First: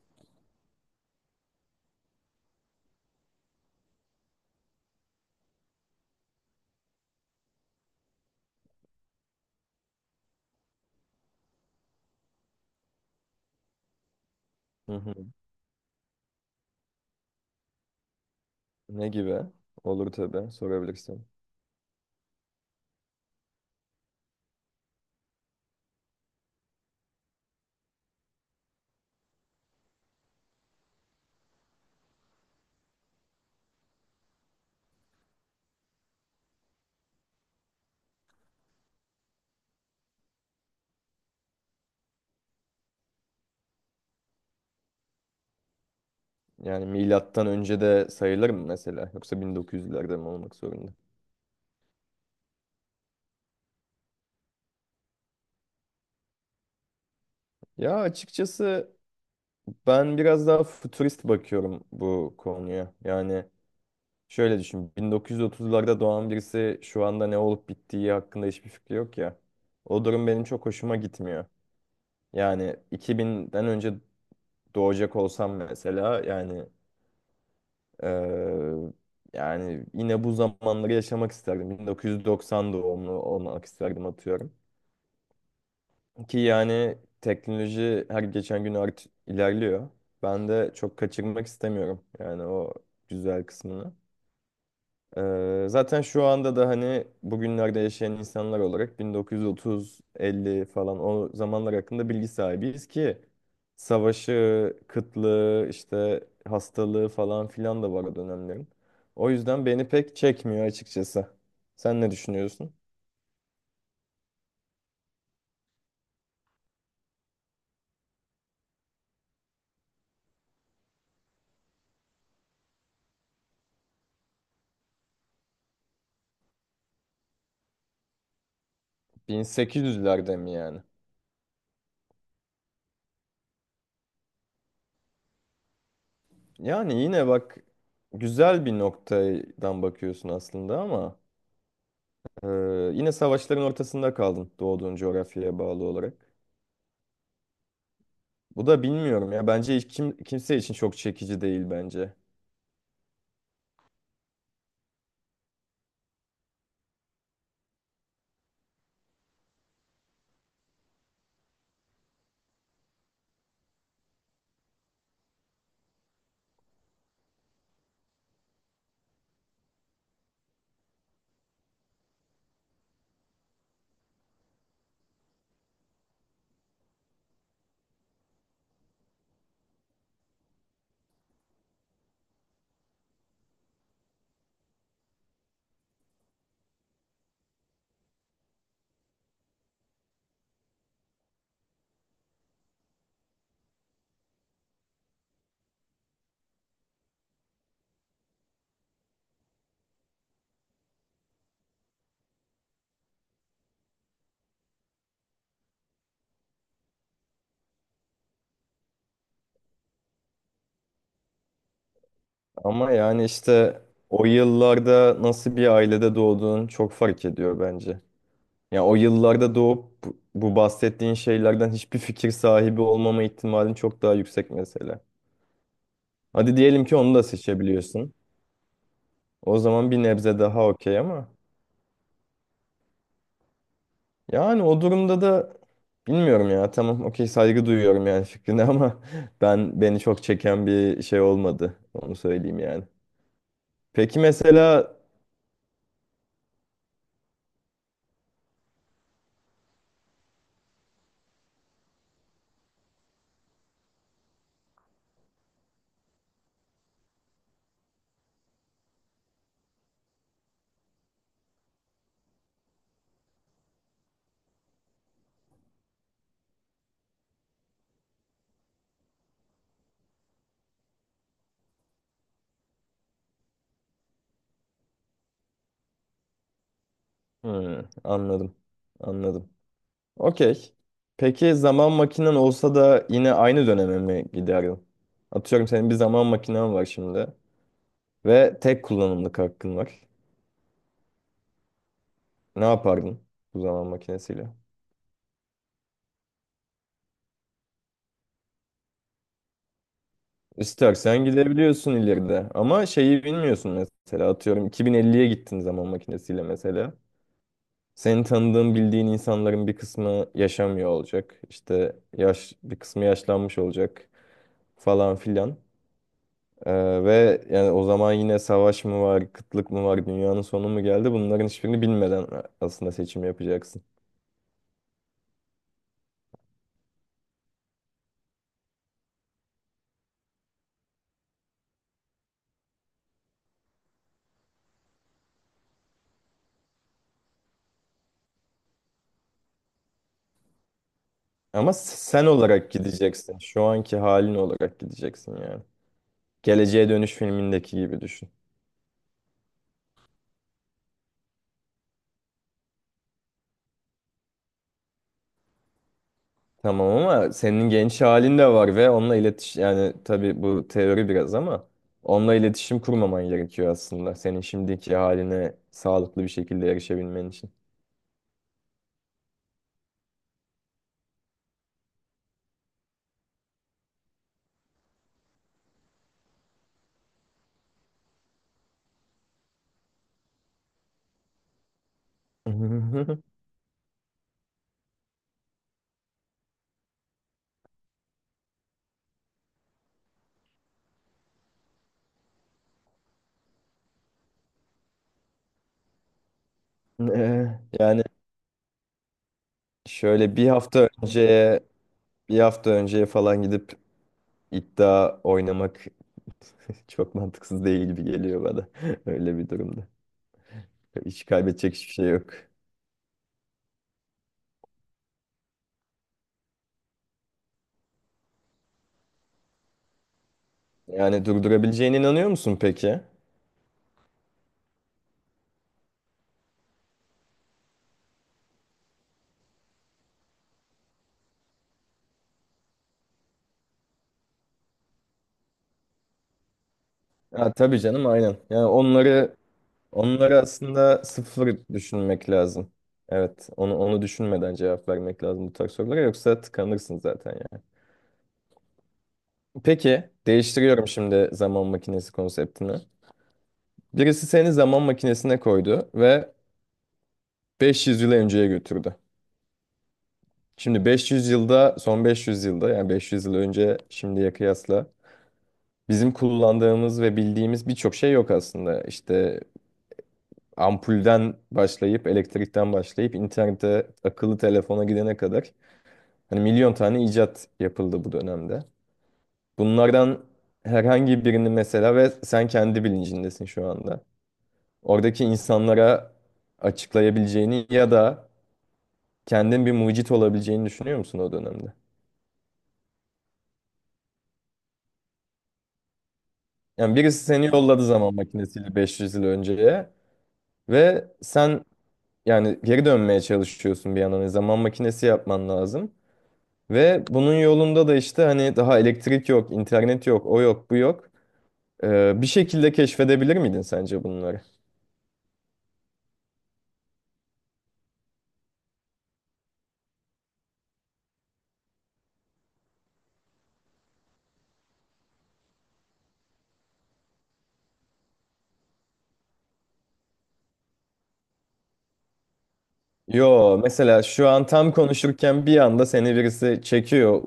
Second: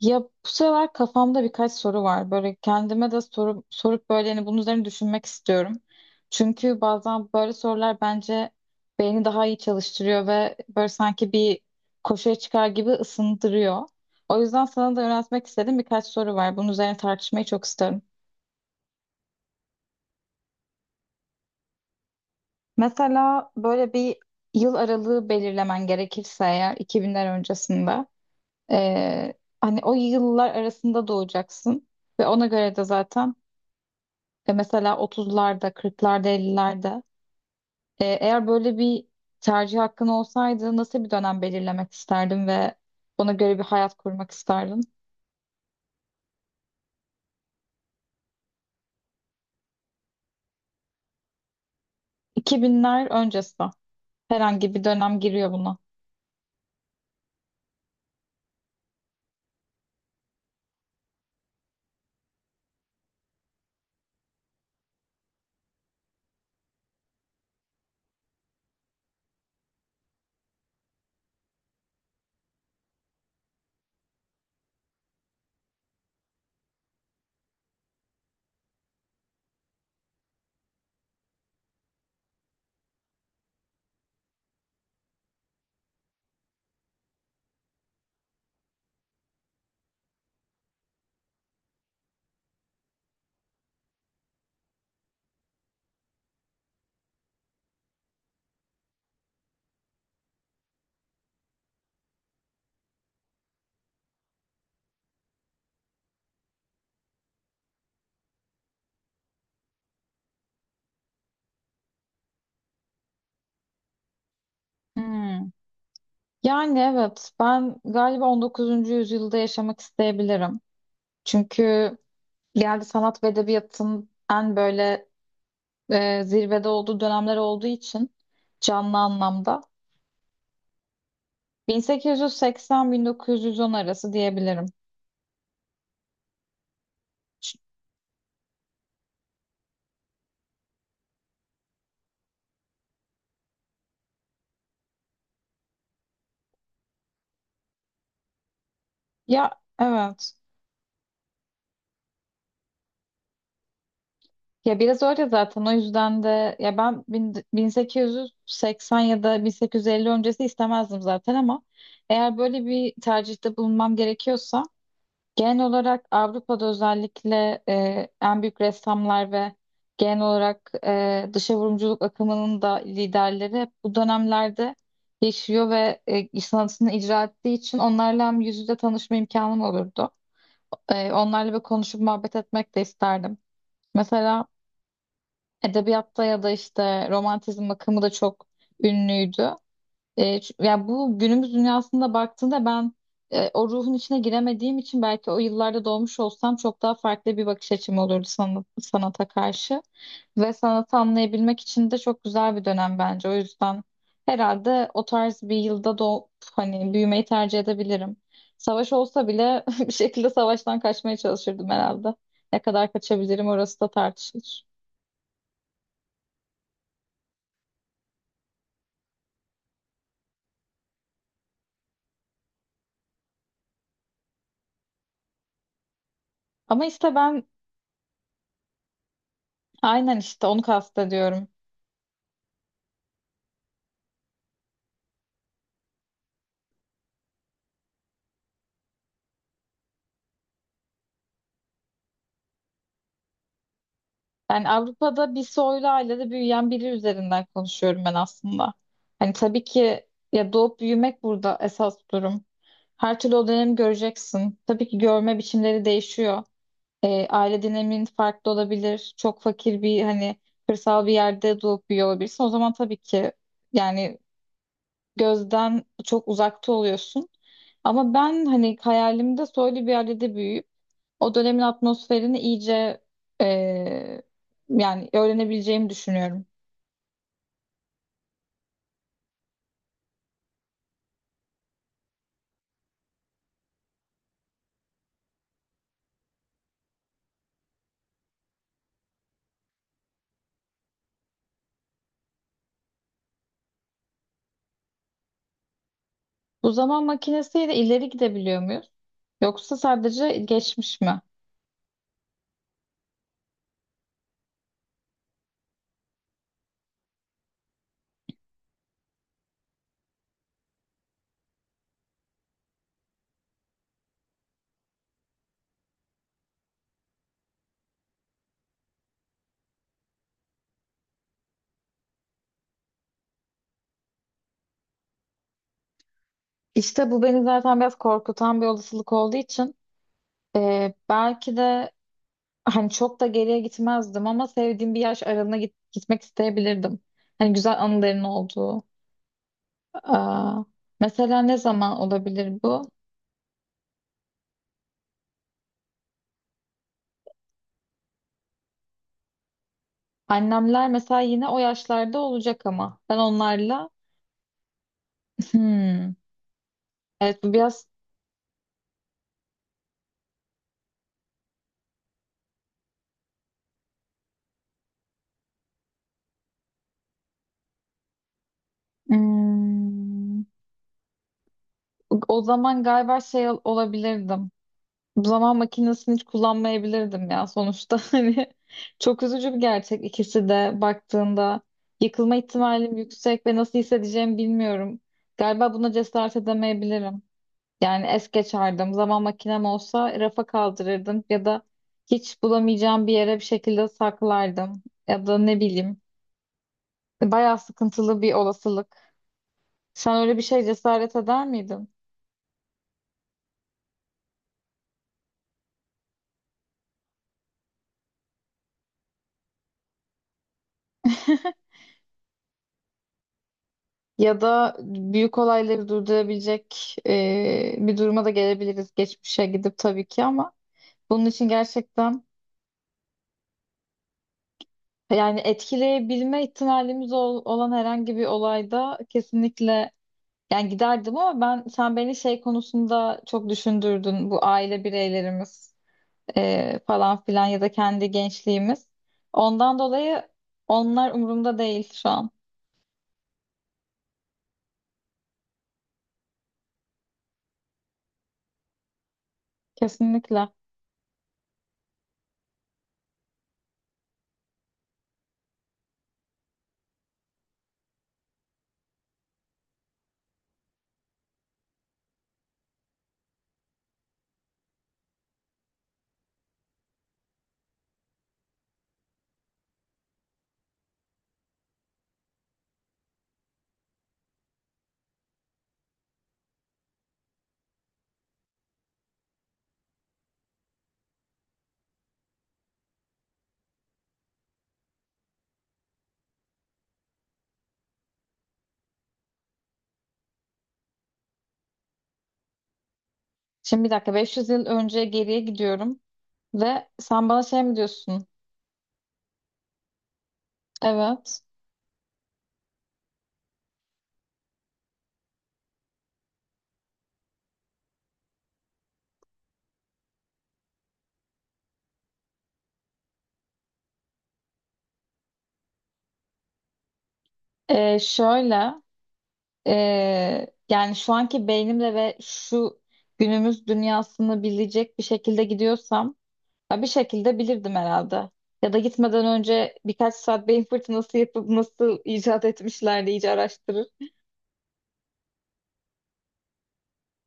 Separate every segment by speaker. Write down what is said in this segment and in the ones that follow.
Speaker 1: Ya bu sefer kafamda birkaç soru var. Böyle kendime de soru sorup böyle hani bunun üzerine düşünmek istiyorum. Çünkü bazen böyle sorular bence beyni daha iyi çalıştırıyor ve böyle sanki bir koşuya çıkar gibi ısındırıyor. O yüzden
Speaker 2: Hı
Speaker 1: sana da
Speaker 2: hı.
Speaker 1: yöneltmek istediğim birkaç soru var. Bunun üzerine tartışmayı çok isterim.
Speaker 2: Ne gibi? Olur tabii. Sorabilirsin.
Speaker 1: Mesela böyle bir yıl aralığı belirlemen gerekirse eğer 2000'ler öncesinde eee, hani o yıllar arasında doğacaksın ve ona göre de zaten. Mesela 30'larda, 40'larda, 50'lerde. Eğer böyle bir tercih hakkın olsaydı nasıl bir dönem belirlemek isterdin ve ona göre bir hayat kurmak isterdin?
Speaker 2: Yani milattan önce de sayılır mı mesela? Yoksa 1900'lerde mi olmak zorunda?
Speaker 1: 2000'ler öncesi. Herhangi bir dönem giriyor buna.
Speaker 2: Ya açıkçası ben biraz daha futurist bakıyorum bu konuya. Yani şöyle düşün. 1930'larda doğan birisi şu anda ne olup bittiği hakkında hiçbir fikri yok ya. O durum benim çok hoşuma gitmiyor. Yani 2000'den önce doğacak olsam mesela Eee, yani yine bu zamanları yaşamak isterdim. 1990 doğumlu olmak isterdim atıyorum. Ki yani teknoloji her geçen gün ilerliyor. Ben de çok kaçırmak istemiyorum yani o güzel kısmını. Zaten şu anda da hani bugünlerde yaşayan insanlar olarak 1930-50 falan o zamanlar hakkında bilgi sahibiyiz ki savaşı, kıtlığı, işte hastalığı falan filan da var o dönemlerin. O yüzden beni pek çekmiyor açıkçası. Sen ne düşünüyorsun?
Speaker 1: Hmm. Yani evet ben galiba 19. yüzyılda yaşamak isteyebilirim. Çünkü geldi sanat ve edebiyatın en böyle zirvede olduğu dönemler olduğu için canlı anlamda
Speaker 2: 1800'lerde mi yani?
Speaker 1: 1880-1910 arası diyebilirim.
Speaker 2: Yani yine bak güzel bir noktadan bakıyorsun aslında ama e, yine savaşların ortasında kaldın doğduğun coğrafyaya bağlı olarak. Bu da bilmiyorum ya.
Speaker 1: Ya
Speaker 2: Bence hiç
Speaker 1: evet.
Speaker 2: kimse için çok çekici değil bence.
Speaker 1: Ya biraz öyle zaten, o yüzden de ya 1880 ya da 1850 öncesi istemezdim zaten, ama eğer böyle bir tercihte bulunmam gerekiyorsa genel olarak Avrupa'da özellikle en büyük ressamlar ve genel olarak dışa vurumculuk akımının da liderleri hep bu dönemlerde yaşıyor ve sanatını icra ettiği için onlarla hem yüz yüze tanışma imkanım olurdu. Onlarla bir konuşup muhabbet etmek de isterdim. Mesela edebiyatta ya da işte romantizm akımı da çok ünlüydü. Ya bu günümüz dünyasında baktığında ben o ruhun içine giremediğim için belki o yıllarda doğmuş olsam çok daha farklı bir bakış açım olurdu sanata karşı. Ve sanatı anlayabilmek için de çok güzel bir dönem bence. O yüzden herhalde o tarz bir yılda doğup hani büyümeyi tercih edebilirim. Savaş olsa bile bir şekilde savaştan kaçmaya çalışırdım herhalde. Ne
Speaker 2: Ama
Speaker 1: kadar
Speaker 2: yani
Speaker 1: kaçabilirim orası
Speaker 2: işte
Speaker 1: da
Speaker 2: o
Speaker 1: tartışılır.
Speaker 2: yıllarda nasıl bir ailede doğduğun çok fark ediyor bence. Ya o yıllarda doğup bu bahsettiğin şeylerden hiçbir fikir sahibi olmama ihtimalin çok daha yüksek mesela. Hadi
Speaker 1: Ama
Speaker 2: diyelim ki
Speaker 1: işte
Speaker 2: onu da
Speaker 1: ben.
Speaker 2: seçebiliyorsun. O zaman bir
Speaker 1: Aynen,
Speaker 2: nebze
Speaker 1: işte onu
Speaker 2: daha okey ama
Speaker 1: kastediyorum.
Speaker 2: yani o durumda da bilmiyorum ya. Tamam okey saygı duyuyorum yani fikrine ama ben beni çok çeken bir şey olmadı. Onu söyleyeyim yani. Peki,
Speaker 1: Yani
Speaker 2: mesela.
Speaker 1: Avrupa'da bir soylu ailede büyüyen biri üzerinden konuşuyorum ben aslında. Hani tabii ki, ya doğup büyümek burada esas durum. Her türlü o dönemi göreceksin. Tabii ki görme biçimleri değişiyor. Aile dinamiğin farklı olabilir. Çok fakir bir hani kırsal bir yerde doğup büyüyor olabilirsin. O zaman tabii ki yani gözden çok uzakta oluyorsun. Ama ben hani hayalimde soylu bir ailede büyüyüp o dönemin atmosferini iyice eee, yani öğrenebileceğimi düşünüyorum.
Speaker 2: Hı, anladım. Anladım. Okey. Peki zaman makinen olsa da yine aynı döneme mi giderdin? Atıyorum senin bir zaman makinen var şimdi ve tek kullanımlık hakkın var. Ne yapardın bu zaman makinesiyle?
Speaker 1: Bu zaman makinesiyle ileri gidebiliyor muyuz? Yoksa sadece geçmiş mi?
Speaker 2: İstersen gidebiliyorsun ileride ama şeyi bilmiyorsun mesela atıyorum 2050'ye gittin zaman makinesiyle mesela. Senin tanıdığın bildiğin insanların bir kısmı yaşamıyor olacak. İşte bir kısmı yaşlanmış olacak falan filan. Ve yani o zaman yine savaş mı var, kıtlık mı var, dünyanın sonu mu geldi? Bunların hiçbirini bilmeden aslında seçim yapacaksın.
Speaker 1: İşte bu beni zaten biraz korkutan bir olasılık olduğu için belki de hani çok da geriye gitmezdim ama sevdiğim bir yaş aralığına gitmek isteyebilirdim. Hani güzel anıların olduğu. Aa, mesela ne
Speaker 2: Ama
Speaker 1: zaman
Speaker 2: sen
Speaker 1: olabilir
Speaker 2: olarak
Speaker 1: bu?
Speaker 2: gideceksin. Şu anki halin olarak gideceksin yani. Geleceğe Dönüş filmindeki gibi düşün.
Speaker 1: Annemler mesela yine o yaşlarda olacak ama ben onlarla hmm,
Speaker 2: Tamam ama
Speaker 1: evet bu
Speaker 2: senin
Speaker 1: biraz
Speaker 2: genç halin de var ve onunla yani, tabii bu teori biraz ama, onunla iletişim kurmaman gerekiyor aslında. Senin şimdiki haline sağlıklı bir şekilde erişebilmen için.
Speaker 1: hmm, o zaman galiba şey olabilirdim. Zaman makinesini hiç kullanmayabilirdim ya sonuçta. Hani çok üzücü bir gerçek, ikisi de baktığında yıkılma ihtimalim yüksek ve nasıl hissedeceğimi bilmiyorum. Galiba buna cesaret edemeyebilirim. Yani es geçerdim. Zaman makinem olsa rafa kaldırırdım ya da hiç bulamayacağım bir yere bir şekilde saklardım ya da ne bileyim. Bayağı
Speaker 2: Ee, Yani
Speaker 1: sıkıntılı bir olasılık. Sen öyle
Speaker 2: şöyle
Speaker 1: bir şey cesaret eder miydin?
Speaker 2: bir hafta önce falan gidip iddia oynamak çok mantıksız değil gibi geliyor bana. Öyle bir durumda. Hiç kaybedecek hiçbir şey yok.
Speaker 1: Ya da büyük olayları durdurabilecek bir duruma da gelebiliriz geçmişe gidip tabii ki, ama
Speaker 2: Yani
Speaker 1: bunun için
Speaker 2: durdurabileceğine
Speaker 1: gerçekten
Speaker 2: inanıyor musun peki?
Speaker 1: yani etkileyebilme ihtimalimiz olan herhangi bir olayda kesinlikle yani giderdim, ama ben sen beni şey konusunda çok düşündürdün, bu aile bireylerimiz falan filan
Speaker 2: Ha,
Speaker 1: ya da
Speaker 2: tabii canım
Speaker 1: kendi
Speaker 2: aynen. Yani
Speaker 1: gençliğimiz.
Speaker 2: onları
Speaker 1: Ondan dolayı
Speaker 2: onları aslında
Speaker 1: onlar
Speaker 2: sıfır
Speaker 1: umurumda değil şu
Speaker 2: düşünmek
Speaker 1: an.
Speaker 2: lazım. Evet, onu düşünmeden cevap vermek lazım bu tarz sorulara, yoksa tıkanırsın zaten yani. Peki,
Speaker 1: Kesinlikle.
Speaker 2: değiştiriyorum şimdi zaman makinesi konseptini. Birisi seni zaman makinesine koydu ve 500 yıl önceye götürdü. Şimdi 500 yılda, son 500 yılda, yani 500 yıl önce şimdiye kıyasla bizim kullandığımız ve bildiğimiz birçok şey yok aslında. İşte ampulden başlayıp, elektrikten başlayıp, internete, akıllı telefona gidene kadar hani milyon tane icat yapıldı bu dönemde. Bunlardan herhangi birini mesela, ve sen kendi bilincindesin şu anda. Oradaki insanlara açıklayabileceğini ya da kendin bir mucit olabileceğini düşünüyor musun o dönemde?
Speaker 1: Şimdi bir dakika, 500 yıl önce geriye gidiyorum. Ve
Speaker 2: Yani birisi
Speaker 1: sen bana
Speaker 2: seni
Speaker 1: şey mi
Speaker 2: yolladı zaman
Speaker 1: diyorsun?
Speaker 2: makinesiyle 500 yıl önceye ve
Speaker 1: Evet.
Speaker 2: sen yani geri dönmeye çalışıyorsun bir yandan. Yani zaman makinesi yapman lazım. Ve bunun yolunda da işte hani daha elektrik yok, internet yok, o yok, bu yok. Bir şekilde keşfedebilir miydin sence bunları?
Speaker 1: Şöyle yani şu anki beynimle ve şu günümüz dünyasını bilecek bir şekilde gidiyorsam, ya bir şekilde bilirdim herhalde. Ya da gitmeden önce birkaç saat beyin fırtınası yapıp nasıl icat etmişler diye iyice
Speaker 2: Yo,
Speaker 1: araştırır.
Speaker 2: mesela şu an tam konuşurken bir anda seni birisi çekiyor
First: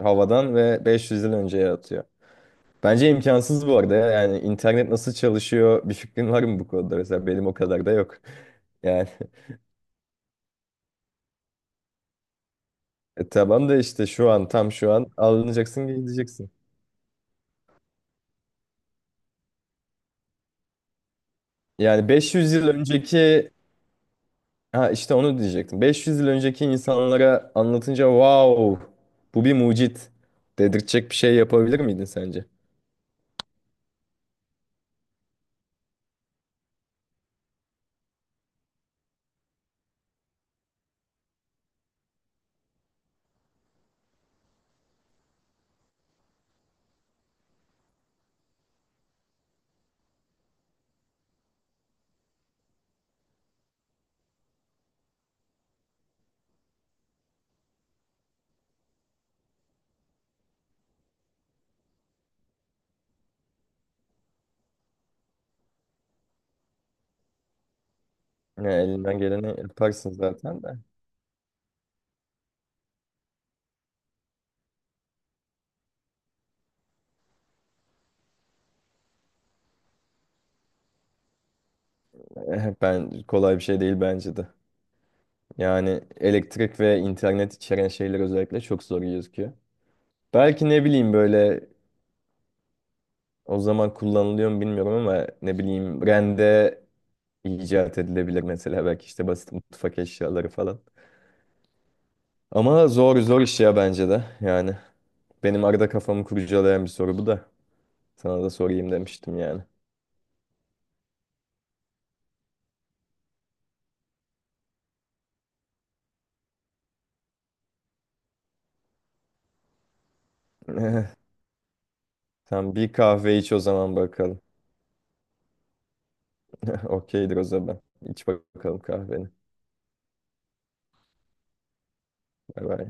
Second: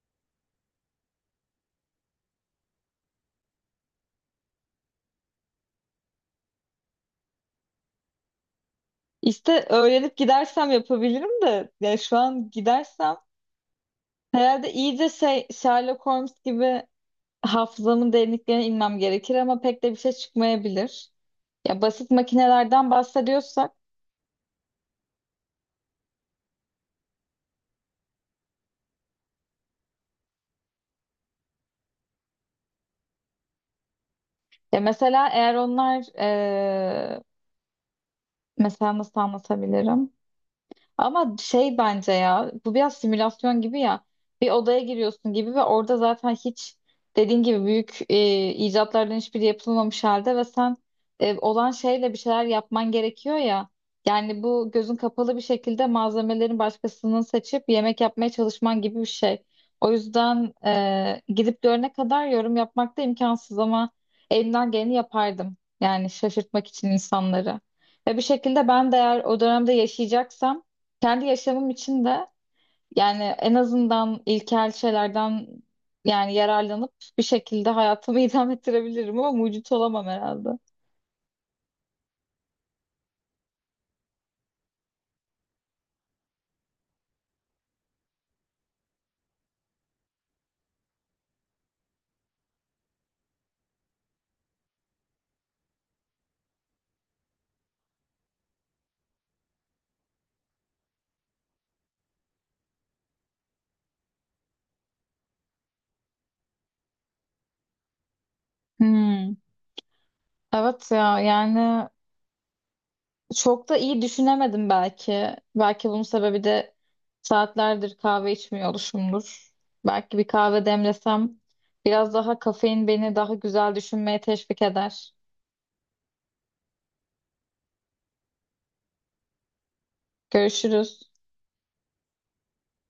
Speaker 2: havadan ve 500 yıl önceye atıyor. Bence imkansız bu arada ya. Yani internet nasıl çalışıyor, bir fikrin var mı bu konuda? Mesela benim o kadar da yok. Yani.
Speaker 1: İşte öğrenip gidersem yapabilirim de, yani şu an gidersem
Speaker 2: Tamam da işte şu an,
Speaker 1: herhalde
Speaker 2: tam şu an
Speaker 1: iyice şey,
Speaker 2: alınacaksın,
Speaker 1: Sherlock Holmes
Speaker 2: gideceksin.
Speaker 1: gibi hafızamın derinliklerine inmem gerekir ama pek de bir şey çıkmayabilir. Ya
Speaker 2: Yani
Speaker 1: basit
Speaker 2: 500 yıl
Speaker 1: makinelerden
Speaker 2: önceki,
Speaker 1: bahsediyorsak,
Speaker 2: ha işte onu diyecektim. 500 yıl önceki insanlara anlatınca wow, bu bir mucit dedirtecek bir şey yapabilir miydin sence?
Speaker 1: ya mesela eğer onlar mesela nasıl anlatabilirim? Ama şey bence, ya bu biraz simülasyon gibi ya, bir odaya giriyorsun gibi ve orada zaten hiç dediğin gibi büyük icatlardan hiçbiri yapılmamış halde ve sen olan şeyle bir şeyler yapman gerekiyor ya. Yani bu gözün kapalı bir şekilde malzemelerin başkasının seçip yemek yapmaya çalışman gibi bir şey. O yüzden gidip görene kadar yorum yapmak da imkansız, ama elimden geleni yapardım. Yani şaşırtmak için insanları. Ve bir şekilde
Speaker 2: Ya
Speaker 1: ben de
Speaker 2: elinden
Speaker 1: eğer o
Speaker 2: geleni
Speaker 1: dönemde
Speaker 2: yaparsın
Speaker 1: yaşayacaksam
Speaker 2: zaten de.
Speaker 1: kendi yaşamım için de yani en azından ilkel şeylerden yani yararlanıp bir şekilde hayatımı idame ettirebilirim ama mucit olamam herhalde.
Speaker 2: Ben kolay bir şey değil bence de. Yani elektrik ve internet içeren şeyler özellikle çok zor gözüküyor. Belki ne bileyim, böyle o zaman kullanılıyor mu bilmiyorum ama ne bileyim, rende icat edilebilir mesela, belki işte basit mutfak eşyaları falan. Ama zor zor iş ya bence de yani. Benim arada kafamı kurcalayan bir soru bu da. Sana da sorayım
Speaker 1: Hmm.
Speaker 2: demiştim yani.
Speaker 1: Evet ya, yani çok da iyi düşünemedim belki. Belki bunun sebebi de saatlerdir kahve içmiyor oluşumdur. Belki bir kahve demlesem biraz daha
Speaker 2: Tamam,
Speaker 1: kafein
Speaker 2: bir
Speaker 1: beni daha
Speaker 2: kahve iç o
Speaker 1: güzel
Speaker 2: zaman
Speaker 1: düşünmeye
Speaker 2: bakalım.
Speaker 1: teşvik eder.
Speaker 2: Okeydir o zaman. İç bakalım kahveni.
Speaker 1: Görüşürüz.
Speaker 2: Bay bay.